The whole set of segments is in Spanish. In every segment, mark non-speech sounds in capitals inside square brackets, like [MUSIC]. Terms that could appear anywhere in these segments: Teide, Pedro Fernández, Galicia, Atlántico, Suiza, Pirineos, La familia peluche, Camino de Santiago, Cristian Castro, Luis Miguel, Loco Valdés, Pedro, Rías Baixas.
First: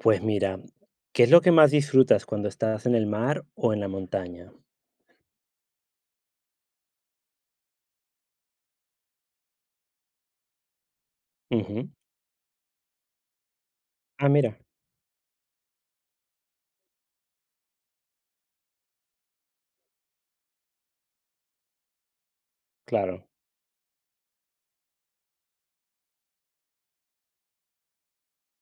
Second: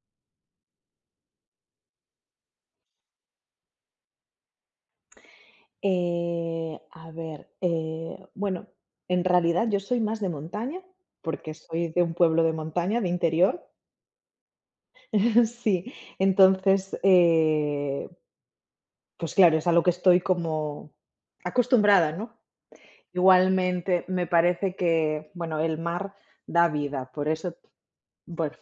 Pues mira, ¿qué es lo que más disfrutas cuando estás en el mar o en la montaña? A ver, bueno, en realidad yo soy más de montaña, porque soy Ujú. de un pueblo de montaña, de interior. Ah, mira. [LAUGHS] Sí, entonces, pues claro, es a lo que estoy como acostumbrada, ¿no? Claro. Igualmente, me parece que, bueno, el mar da vida, por eso, bueno,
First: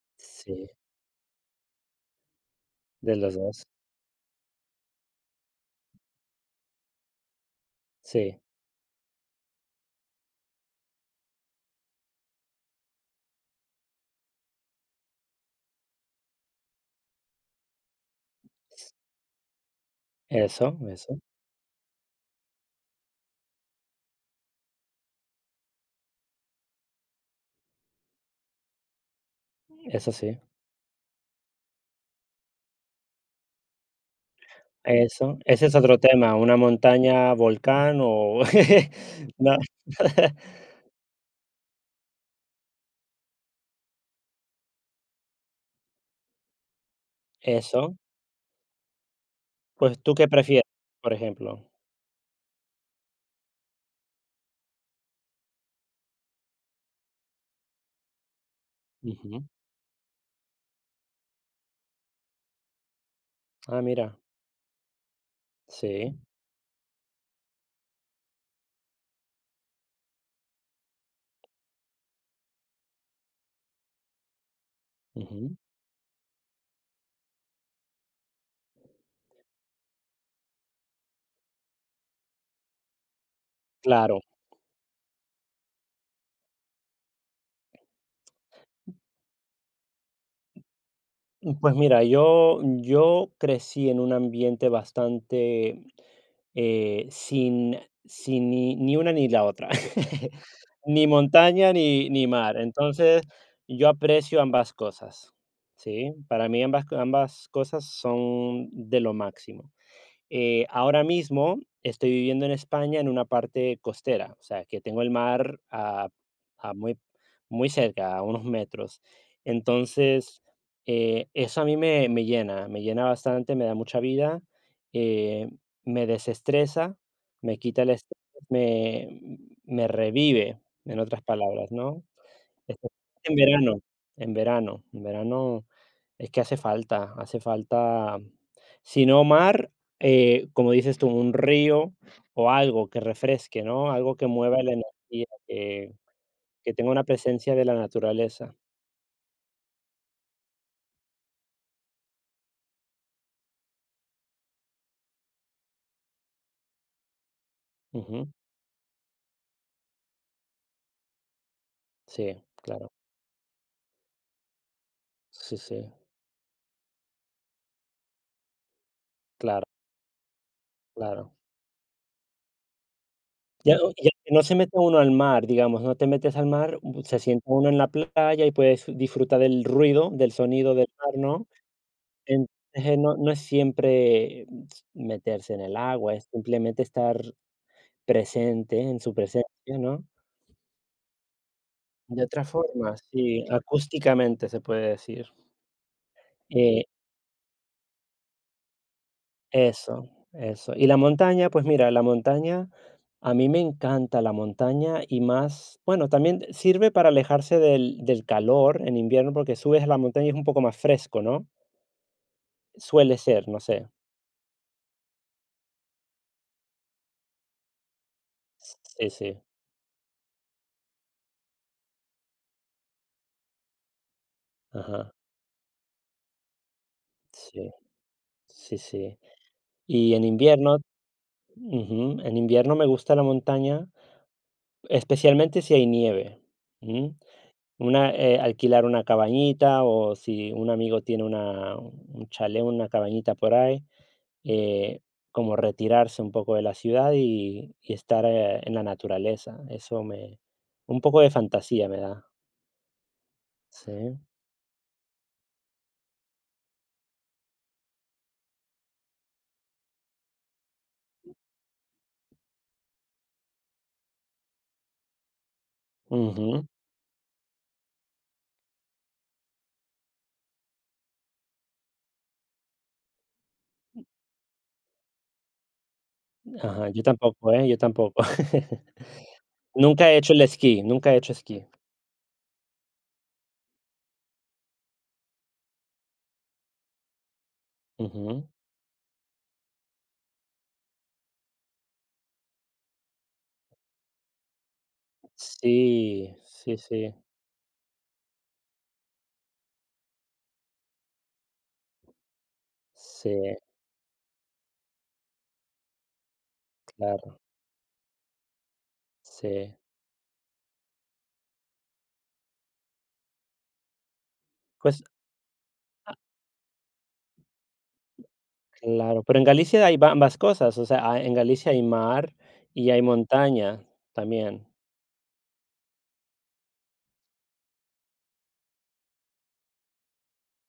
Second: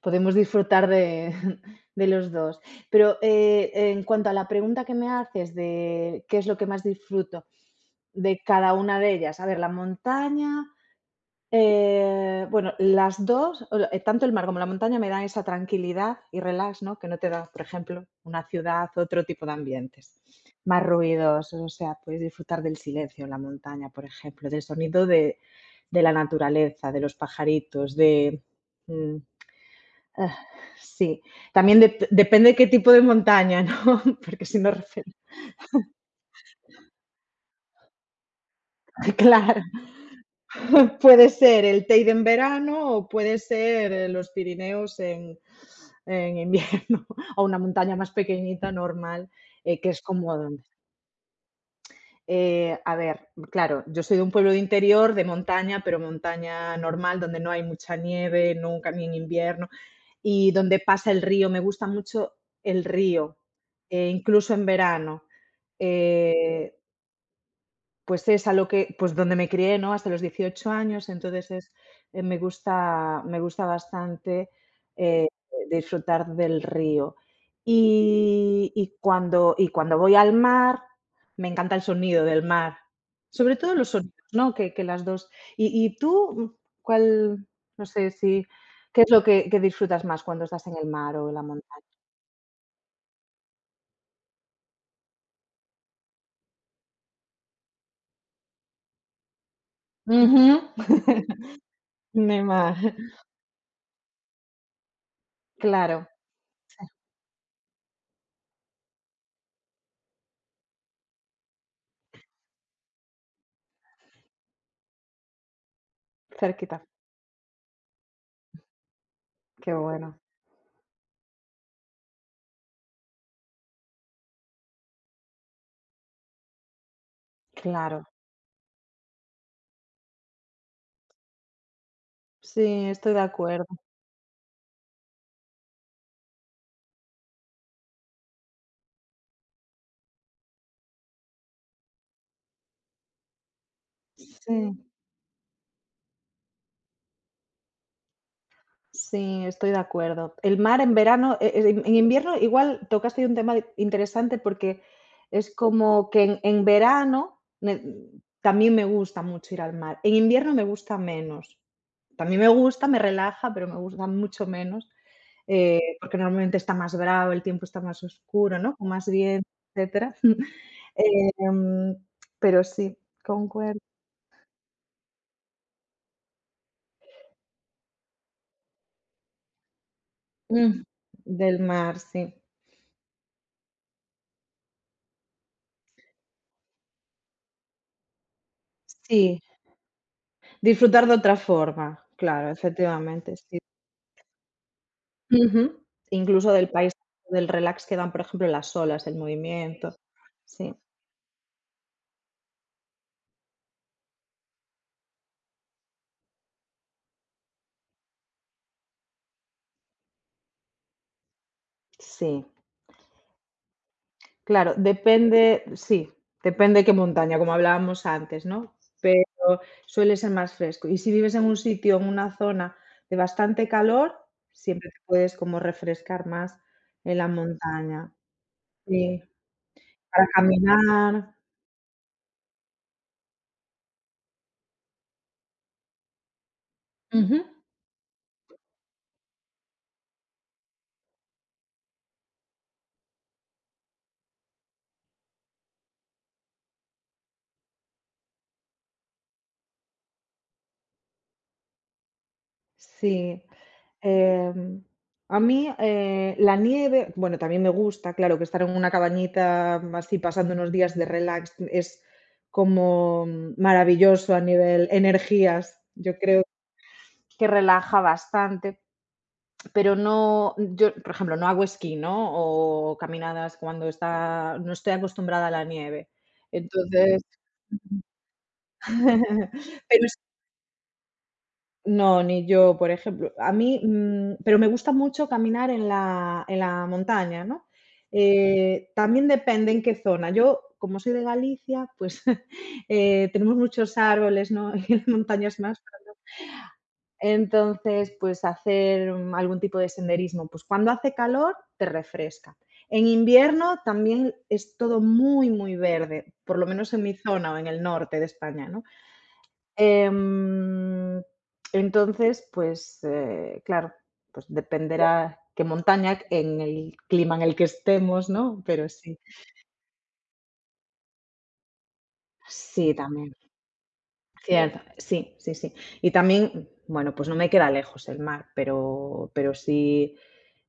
podemos Sí, disfrutar de, [LAUGHS] de los dos. de Pero los dos. En cuanto a la pregunta que me haces de qué es lo que más disfruto, de Sí. cada una de ellas. A ver, la montaña, bueno, las 2 o la tanto el mar como la montaña me dan esa tranquilidad y relax, ¿no? Que no te da, por ejemplo, una ciudad, otro tipo de ambientes, Eso, más eso. ruidosos, o sea, puedes disfrutar del silencio en la montaña, por ejemplo, del sonido de la naturaleza, de los pajaritos, mm, Eso ah, sí. sí, también depende de qué tipo de montaña, ¿no? [LAUGHS] Porque si no refe Eso, ese es otro tema, una montaña, volcán o [LAUGHS] [LAUGHS] no. Claro. [LAUGHS] [LAUGHS] Puede ser el Teide en verano o puede ser, los Pirineos en invierno [LAUGHS] o una Eso. montaña más pequeñita, normal, que Pues, es ¿tú qué como donde. prefieres, por ejemplo? A ver, claro, yo soy de un pueblo de interior, de montaña, pero montaña normal, donde no hay mucha nieve nunca, ni en Ujú. invierno, y donde pasa el río. Me gusta mucho el río, Ah, mira. incluso en verano. Sí. Eh, Pues es a lo que pues donde me crié, ¿no? Hasta los 18 años, entonces es, me gusta bastante, eh, Ujú. disfrutar del río. Y cuando voy al mar, me encanta el sonido del mar, sobre todo los Claro. sonidos, ¿no? Que las 2 y tú, ¿cuál? No sé si, ¿qué es lo que disfrutas más cuando estás en el mar o en la Pues montaña? mira, yo crecí en un ambiente bastante sin, sin ni, ni una ni la otra, [LAUGHS] Ujú. ni montaña [LAUGHS] ni En el mar. mar, Entonces, yo aprecio ambas cosas, claro, ¿sí? Para mí sí, ambas, cosas son de lo máximo. Ahora mismo estoy viviendo en España, en una parte costera, o sea, que tengo el mar a cerquita, muy, muy cerca, a unos metros. qué bueno, Entonces, eso a mí me llena, me llena bastante, me da mucha vida, eh, me desestresa, me quita el claro. estrés, me, me revive, en otras palabras, ¿no? Sí, Especialmente estoy de en acuerdo. verano, en verano, en verano es que hace falta, si no mar, como dices tú, un río o algo que refresque, ¿no? Algo que Sí, mueva la energía, que tenga una presencia de la naturaleza. sí, estoy de acuerdo. El mar en verano, en invierno igual tocaste ahí un tema interesante porque es como que en verano me Ujú. también me gusta mucho ir al mar. En invierno me gusta menos. También Sí, me gusta, claro. me relaja, pero me gusta mucho menos, Sí, sí. porque normalmente está más bravo, el tiempo está más oscuro, ¿no? Con más bien, Claro, etcétera. [LAUGHS] claro. Em, pero sí, Ya, concuerdo. Ya que no se mete uno al mar, digamos, no te metes al mar, se sienta uno en la playa y puedes disfrutar del ruido, del sonido Mm, del mar, ¿no? del mar, sí. Entonces, no es siempre meterse en el agua, es simplemente estar presente en su Sí. presencia, ¿no? Disfrutar de otra forma, De otra claro, forma, efectivamente, sí, sí. acústicamente se puede decir. Ujú. Incluso del Eh, paisaje, del relax que dan, por ejemplo, las olas, el movimiento. eso, eso. Sí, Y la montaña, pues mira, la montaña, a mí me encanta la montaña y más, bueno, también sirve para alejarse del calor en invierno, porque subes a la montaña y es un poco más fresco, ¿no? sí, Suele ser, no sé. claro, depende sí, depende qué montaña, como hablábamos antes, ¿no? Sí, sí. Pero suele ser más fresco. Y si vives en un sitio, en una zona de bastante calor, siempre te Ajá. puedes como refrescar más en la Sí, montaña. sí, sí. Sí, Y en para invierno. caminar. Ujú. En invierno me gusta la montaña, especialmente si hay nieve. Ujú. Ujú. Alquilar una cabañita o si un amigo tiene un chalet, una cabañita por ahí, eh, como retirarse un poco de la ciudad y estar, en la naturaleza. Un poco de fantasía me da. Sí. Sí. Em, a mí, la nieve, bueno, también me gusta, claro, que estar en una cabañita así pasando unos días de relax es como maravilloso a nivel energías. Yo creo Ujú. que relaja bastante, pero no, yo, por ejemplo, no hago esquí, ¿no? O caminadas no estoy acostumbrada a la nieve. Ajá, yo Entonces, tampoco, ¿eh? Yo tampoco. [LAUGHS] [LAUGHS] pero Nunca he hecho el esquí, nunca he hecho esquí. no, ni yo, por ejemplo. A mí, pero me gusta mucho caminar en la montaña, ¿no? Ujú. También depende en qué zona. Yo, como soy de Galicia, pues, [LAUGHS] tenemos muchos árboles, ¿no? [LAUGHS] Y las montañas más. Sí, sí, sí, Entonces, pues, hacer algún tipo de senderismo. Pues, cuando hace calor, te refresca. En sí. invierno también es todo muy, muy verde, por lo menos en mi Claro. zona o en el norte de España, ¿no? Sí, Em, entonces, pues, claro, pues pues. dependerá qué Ah, montaña, en el clima en el que estemos, ¿no? Pero sí. claro, pero en Galicia hay ba ambas cosas, o sea, ah, en Galicia hay mar y Sí, hay también. montaña también. Cierto. Sí, sí, sí. Y también, bueno, pues no me queda lejos el mar, pero sí,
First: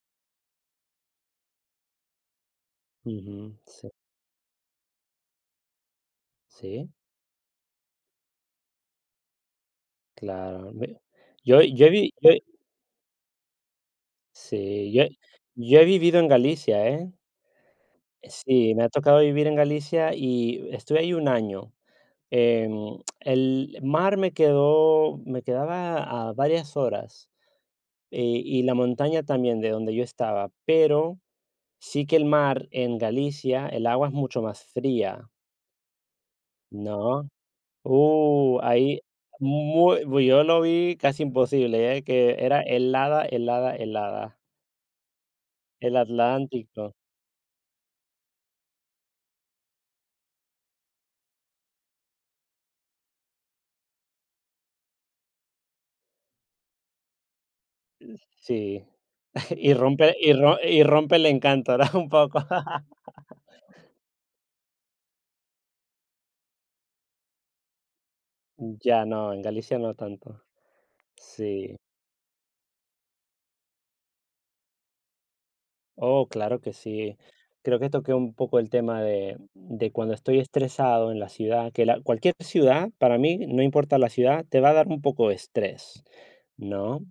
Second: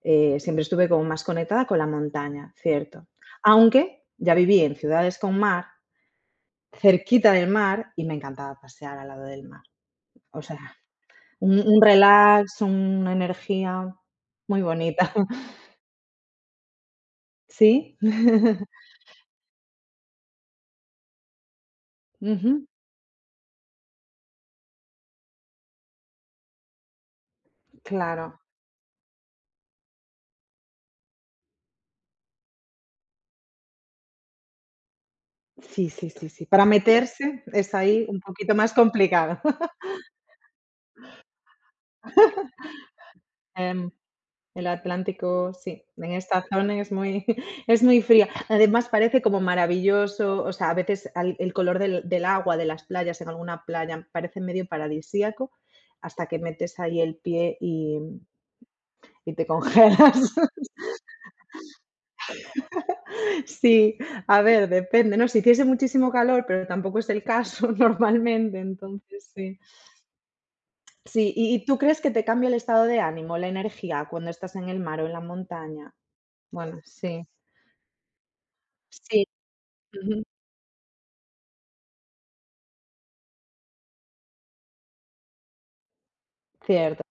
siempre estuve como más conectada con la montaña, cierto. Ujú. Sí, Aunque ya viví en ciudades con mar, sí, cerquita del mar, y me encantaba pasear al lado del mar. O claro. sea, Me Un yo un yo he vi yo relax, una energía muy sí, bonita. yo [LAUGHS] yo he vivido en Galicia, ¿eh? Sí. Sí, [LAUGHS] me ha tocado vivir en Galicia y estuve ahí un año. Ujú, El mar me quedaba a varias horas, claro. y la montaña también de donde yo estaba, pero sí que el mar en Galicia, el agua es mucho más fría, Sí, sí, sí, sí. Para ¿no? meterse es ahí un poquito más Ahí complicado. [LAUGHS] muy pues yo lo vi casi imposible, ¿eh? Que era helada, helada, Em, helada. el Atlántico, sí, El en esta zona es Atlántico, muy [LAUGHS] es muy fría. Además, parece como maravilloso, o sea, a veces al el color del agua, de las playas, en alguna playa, parece medio paradisíaco, hasta que metes ahí el pie y sí. y te [LAUGHS] [LAUGHS] Y rompe y congelas. ro y rompe el encanto, ¿verdad? [LAUGHS] Un poco. [LAUGHS] Sí, a ver, depende, ¿no? Si hiciese muchísimo calor, pero tampoco es el caso [LAUGHS] normalmente, Ya entonces no, en sí. Galicia no tanto. Sí, ¿y Sí. tú crees que te cambia el estado de ánimo, la energía cuando estás en el mar o en la montaña? Oh, claro que Bueno, sí. sí, Creo que toqué un poco el tema sí, de, cuando ujú, estoy estresado en la ciudad, que cualquier ciudad, para mí, no importa la ciudad, te va a dar un poco de estrés, ¿no? cierto,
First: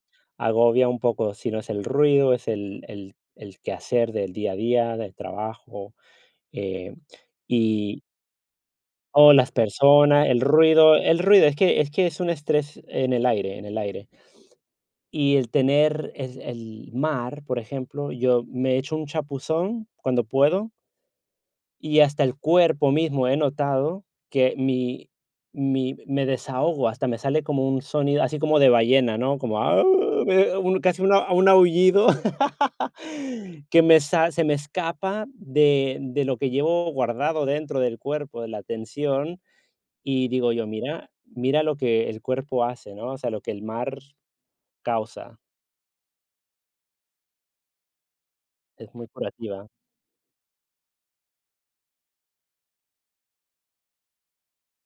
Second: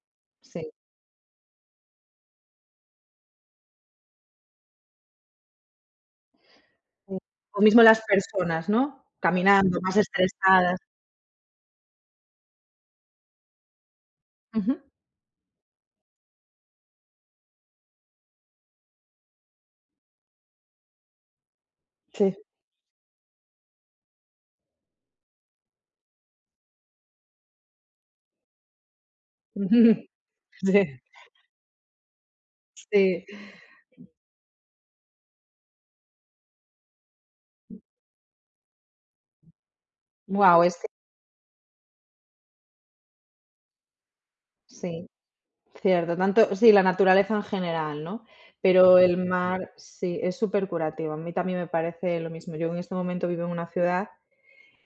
sí, Agobia un poco, si no es el ruido, es el quehacer del día a día, del trabajo, eh, sí. O mismo las y, personas, ¿no? o las Caminando, más personas, estresadas. El ruido, es que es un estrés en el aire, en el aire. Ujú, Y el tener el mar, por ejemplo, yo me echo un chapuzón cuando puedo y hasta sí, el cuerpo mismo he notado que mi mi me desahogo, hasta me sale como un sonido así como de ballena, ¿no? Como "Ah", me [LAUGHS] un sí, casi una un aullido [LAUGHS] sí. que me sa se me escapa de lo que llevo guardado dentro del cuerpo, de la tensión, y digo Guau, yo: es que "Mira, mira lo que el cuerpo hace", ¿no? O sea, lo que el mar sí. causa. Cierto, tanto sí, la naturaleza en general, ¿no? Es Pero muy el curativa. mar sí, es súper curativo. A mí también me parece lo mismo. Yo en este momento vivo en una ciudad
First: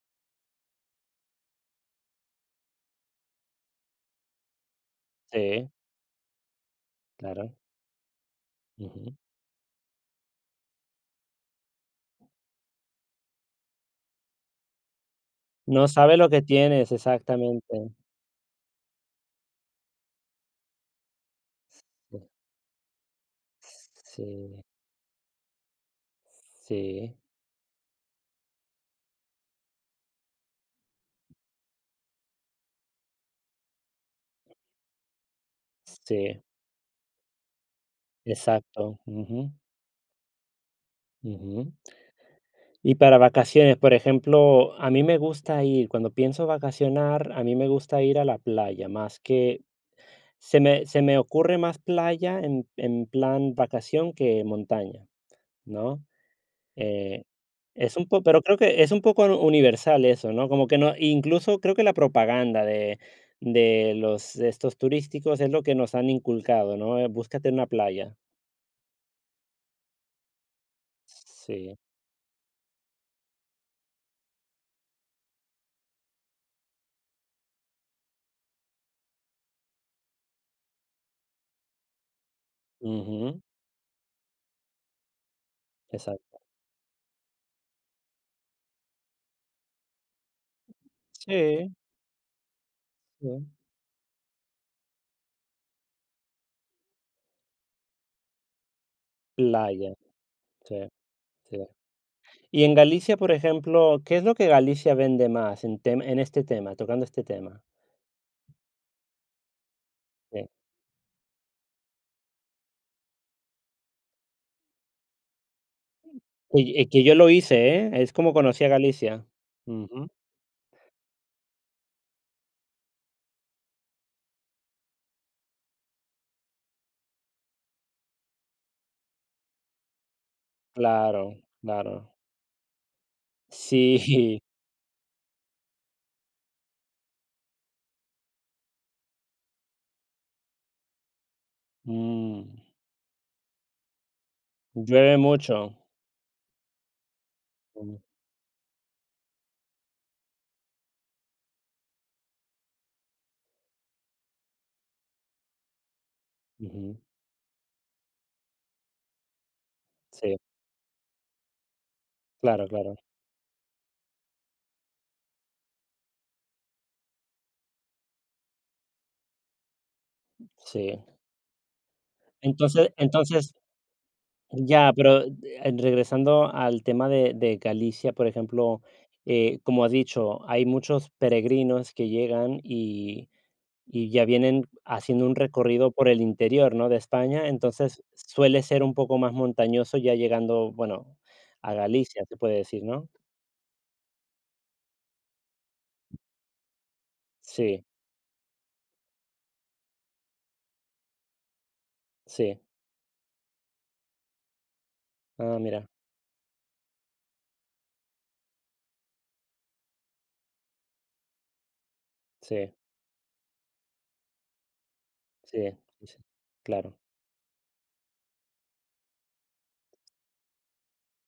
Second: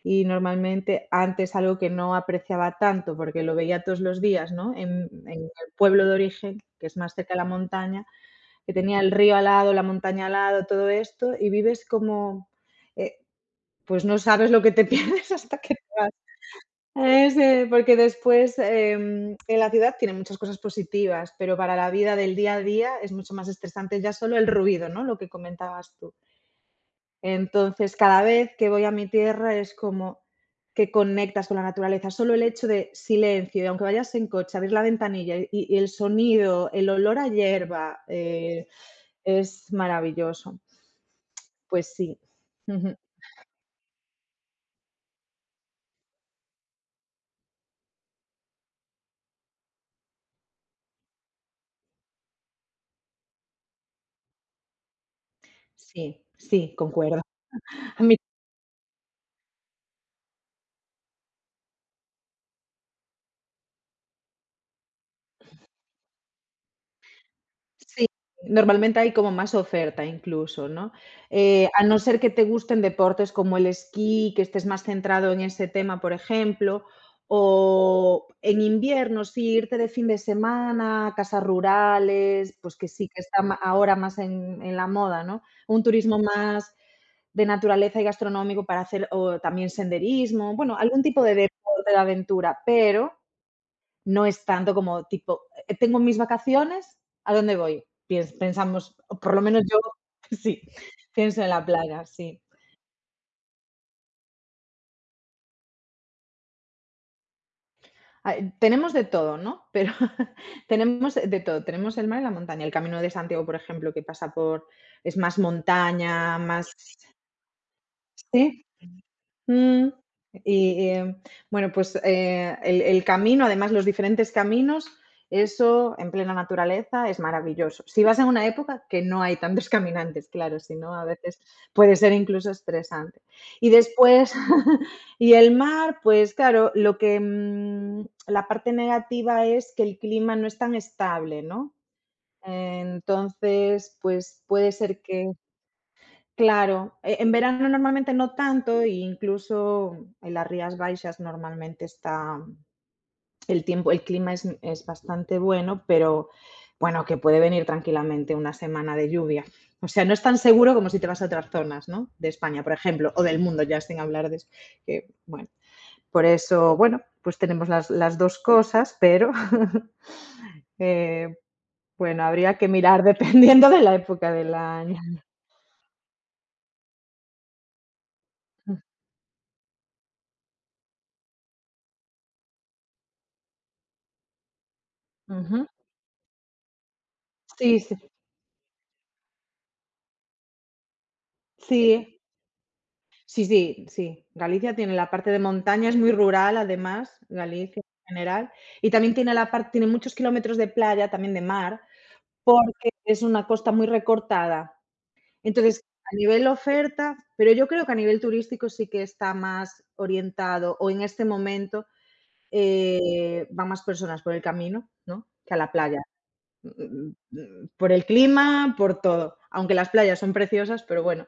y normalmente antes algo que no apreciaba tanto porque lo veía todos los días, ¿no? En el Sí, pueblo de origen, que es más cerca de la claro. montaña, que tenía el Ujú. río al lado, la montaña al lado, todo esto, y vives como, eh, pues no sabes lo que te pierdes [LAUGHS] hasta que te No vas. sabe lo que tienes, Ese, exactamente. porque después, en la ciudad tiene muchas cosas positivas, pero para la vida del día a día es mucho más estresante ya Sí, solo el ruido, ¿no? Lo que comentabas tú. sí, Entonces, cada vez que voy a mi tierra es como que conectas con la naturaleza. Solo el hecho de silencio, y aunque vayas en coche, abrir la ventanilla y el sí, sonido, el olor a hierba, exacto. Ujú, es maravilloso. ujú. Pues sí, Y para vacaciones, por ejemplo, a mí me gusta ir, cuando pienso vacacionar, a mí me gusta ir a la playa, más que se me ocurre más playa en, plan vacación que montaña, [LAUGHS] ¿no? sí, sí, concuerdo. Eh, es un poco, pero creo que es un poco universal eso, ¿no? Como que no, incluso creo que la propaganda de los de estos turísticos es lo que nos han inculcado, ¿no? Búscate una Sí, playa. normalmente hay como más oferta incluso, ¿no? Sí, A no ser que te gusten deportes como el esquí, que estés más centrado en ese tema, por ejemplo, o en invierno, sí, irte de fin de semana a casas rurales, pues que sí que ujú, está ahora más en la moda, ¿no? Un turismo exacto. más de naturaleza y gastronómico para hacer o también senderismo, bueno, algún tipo de Sí, deporte de aventura, pero sí. no es tanto como tipo, tengo mis vacaciones, ¿a dónde voy? Piens Pensamos, o por lo menos yo Playa, [LAUGHS] sí, sí, pienso en sí. la playa, sí. Y en Galicia, por ejemplo, ¿qué es lo que Galicia vende más en tem en este tema, tocando este tema? Ah, tenemos de todo, ¿no? Pero [LAUGHS] tenemos de todo, tenemos el mar y la montaña. El Camino de Santiago, por ejemplo, que pasa por es más montaña, Sí, más. que yo lo hice, ¿eh? Es como Sí. conocí a Galicia. Mm, Ujú, y, bueno, pues, el camino, además, los diferentes caminos, eso en plena naturaleza es maravilloso. Si vas en una época que no hay tantos [LAUGHS] caminantes, claro, si no, a claro, veces puede ser claro. incluso estresante. Y después Sí, [LAUGHS] y el mar, pues claro, la parte negativa es que el clima no es tan estable, ¿no? [LAUGHS] mm, Entonces, pues, puede ser llueve que. mucho. Claro, en verano Mm, normalmente no tanto, e incluso en las Rías Baixas normalmente está el clima es bastante bueno, pero ujú, bueno, que puede venir tranquilamente una semana de lluvia. O sea, no es tan sí, seguro como si te vas a otras zonas, ¿no? De España, claro, por claro, ejemplo, o del mundo, ya sin hablar de que, bueno, por eso, bueno, pues tenemos las 2 cosas, pero. [LAUGHS] sí. eh, bueno, habría que Entonces mirar [LAUGHS] entonces dependiendo de la época del ya, año. pero, regresando al tema de Galicia, por ejemplo, como has dicho, hay muchos peregrinos que llegan y ya vienen haciendo un Ujú. recorrido por el interior, ¿no?, de España, Sí, sí, entonces suele ser un poco más montañoso ya llegando, bueno, a sí. Galicia, se puede decir, ¿no? Sí, sí, sí. Galicia tiene la parte de montaña, es muy rural además, Galicia Sí, en general, y también tiene la parte tiene muchos kilómetros de playa, también de mar, sí. porque es una costa muy recortada. Ah, Entonces, mira, a nivel oferta, pero yo creo que a nivel turístico sí que está más orientado, o en este momento, sí, van más personas por el camino, ¿no?, que a sí, la playa sí, claro. Por el clima, por todo. Aunque las playas son preciosas, pero bueno,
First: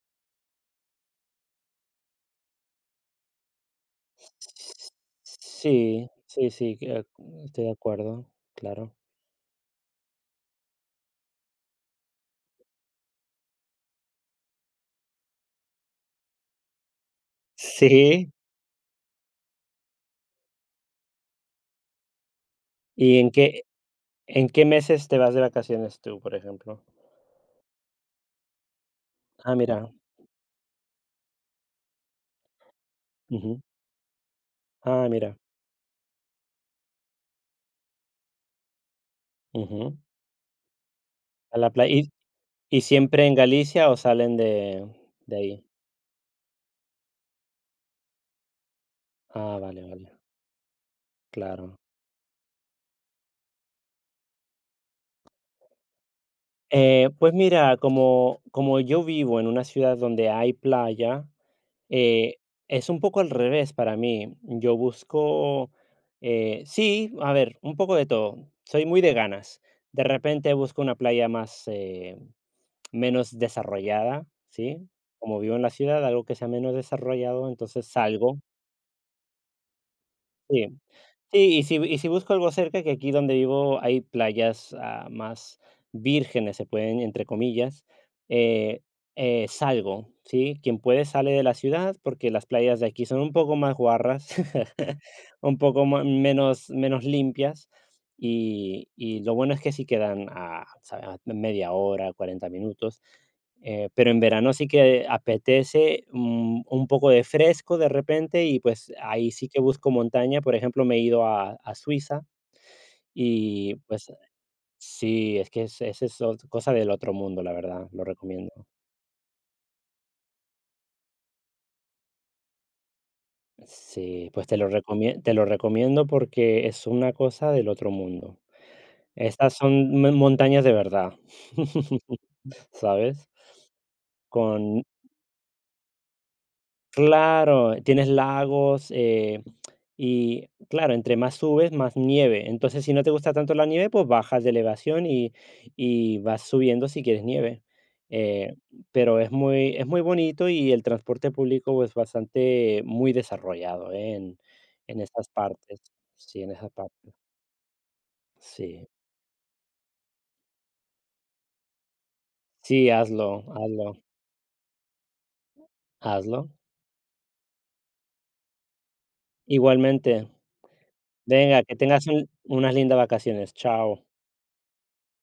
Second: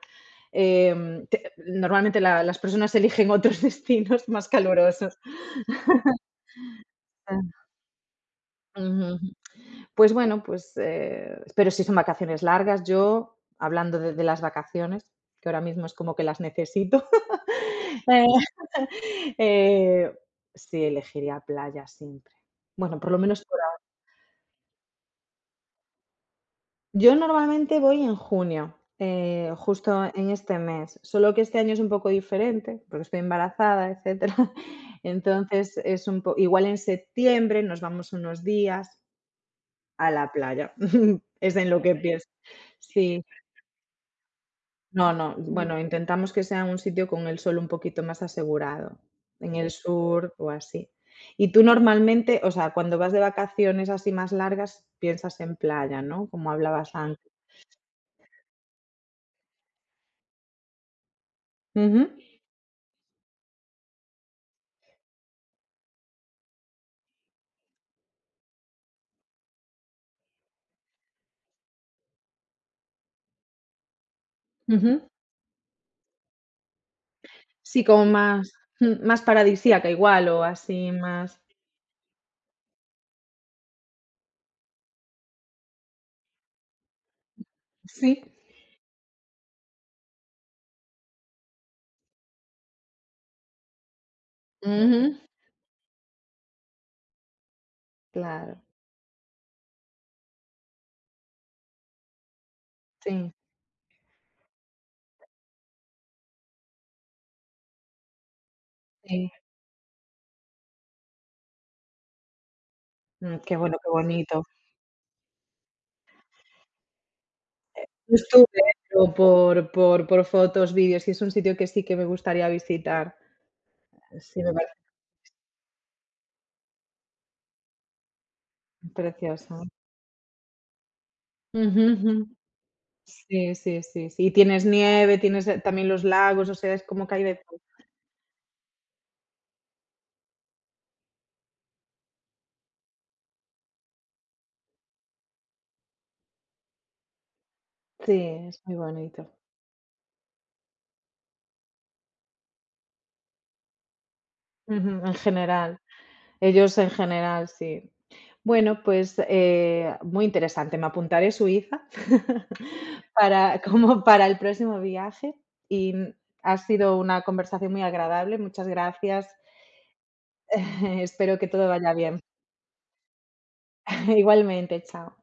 normalmente las personas eligen otros [LAUGHS] destinos más calurosos. Sí, sí, sí, Ah. estoy de acuerdo, claro. Ujú. Pues bueno, pues, pero si son vacaciones largas, yo, hablando de las vacaciones, que ahora mismo es como que las necesito, [LAUGHS] eh, Sí. [LAUGHS] eh, sí elegiría playa siempre. Bueno, por lo ¿y en menos. qué ¿En qué meses te vas de vacaciones tú, por ejemplo? Yo normalmente voy en junio, Ah, mira. justo en este mes, solo que este año es un poco diferente, porque estoy Ujú. embarazada, etcétera. [LAUGHS] Ah, mira. Entonces es un po igual en septiembre nos vamos unos días Ujú. a la playa, [LAUGHS] es A en la lo que playa. ¿Y pienso. y Sí, siempre en Galicia o salen de no, no, de ahí? bueno, intentamos que sea un sitio con el sol un poquito más asegurado, en Ah, el vale, vale. sur o así. Y tú Claro. normalmente, o sea, cuando vas de vacaciones así más largas, piensas en playa, ¿no? Como hablabas antes. Pues mira, como yo vivo en una ciudad donde hay playa, Ujú, eh, es un poco al revés para mí. Yo busco, sí, a ver, un poco de todo. Soy muy de ganas. De repente busco una playa más, menos desarrollada, ¿sí? ujú. Como vivo en la ciudad, algo que sea menos desarrollado, Sí, entonces como salgo. más más paradisíaca igual, o Sí. así más. Sí, y si busco algo cerca, que aquí donde vivo hay playas, ah, más vírgenes, se pueden entre comillas, Sí. eh salgo, ¿sí? Quien puede sale de la ciudad, porque las playas de aquí son un poco más guarras, [LAUGHS] Ujú. un poco ma menos limpias, Claro. y lo bueno es que sí quedan a, ¿sabes? A media hora, 40 minutos. Sí, Pero en verano sí que apetece, un poco de fresco de repente y, pues, sí. ahí sí que busco montaña. Por ejemplo, me he ido a Suiza Mm, qué y, bueno, qué pues bonito. sí, es que es eso cosa del otro mundo, la verdad, lo Yo recomiendo. estuve, pero por fotos, vídeos, y es un sitio que sí que me gustaría visitar. Sí, Sí, pues me parece te lo recomiendo porque es una cosa del otro mundo. Estas precioso. son me montañas de verdad, Ujú, ujú. [LAUGHS] ¿sabes? Sí, sí, sí, sí. Y tienes Con nieve, tienes, también los lagos, o sea, es como que hay de todo. Claro, tienes lagos, y claro, entre más subes, más nieve. Entonces, si no te gusta tanto la nieve, pues bajas de elevación y vas subiendo si quieres nieve. Sí, Eh, es muy pero es bonito. muy, es muy bonito y el transporte público es bastante muy desarrollado, en Ujú, en esas general. partes. Sí, en esas Ellos en partes. general, sí. Bueno, Sí. pues, muy interesante. Me apuntaré Suiza [LAUGHS] Sí, hazlo, hazlo, para el próximo viaje y hazlo. ha sido una conversación muy agradable. Muchas gracias. Igualmente. [LAUGHS] Espero que Venga, todo que vaya tengas bien. Unas lindas vacaciones. Chao. [LAUGHS] Igualmente, chao.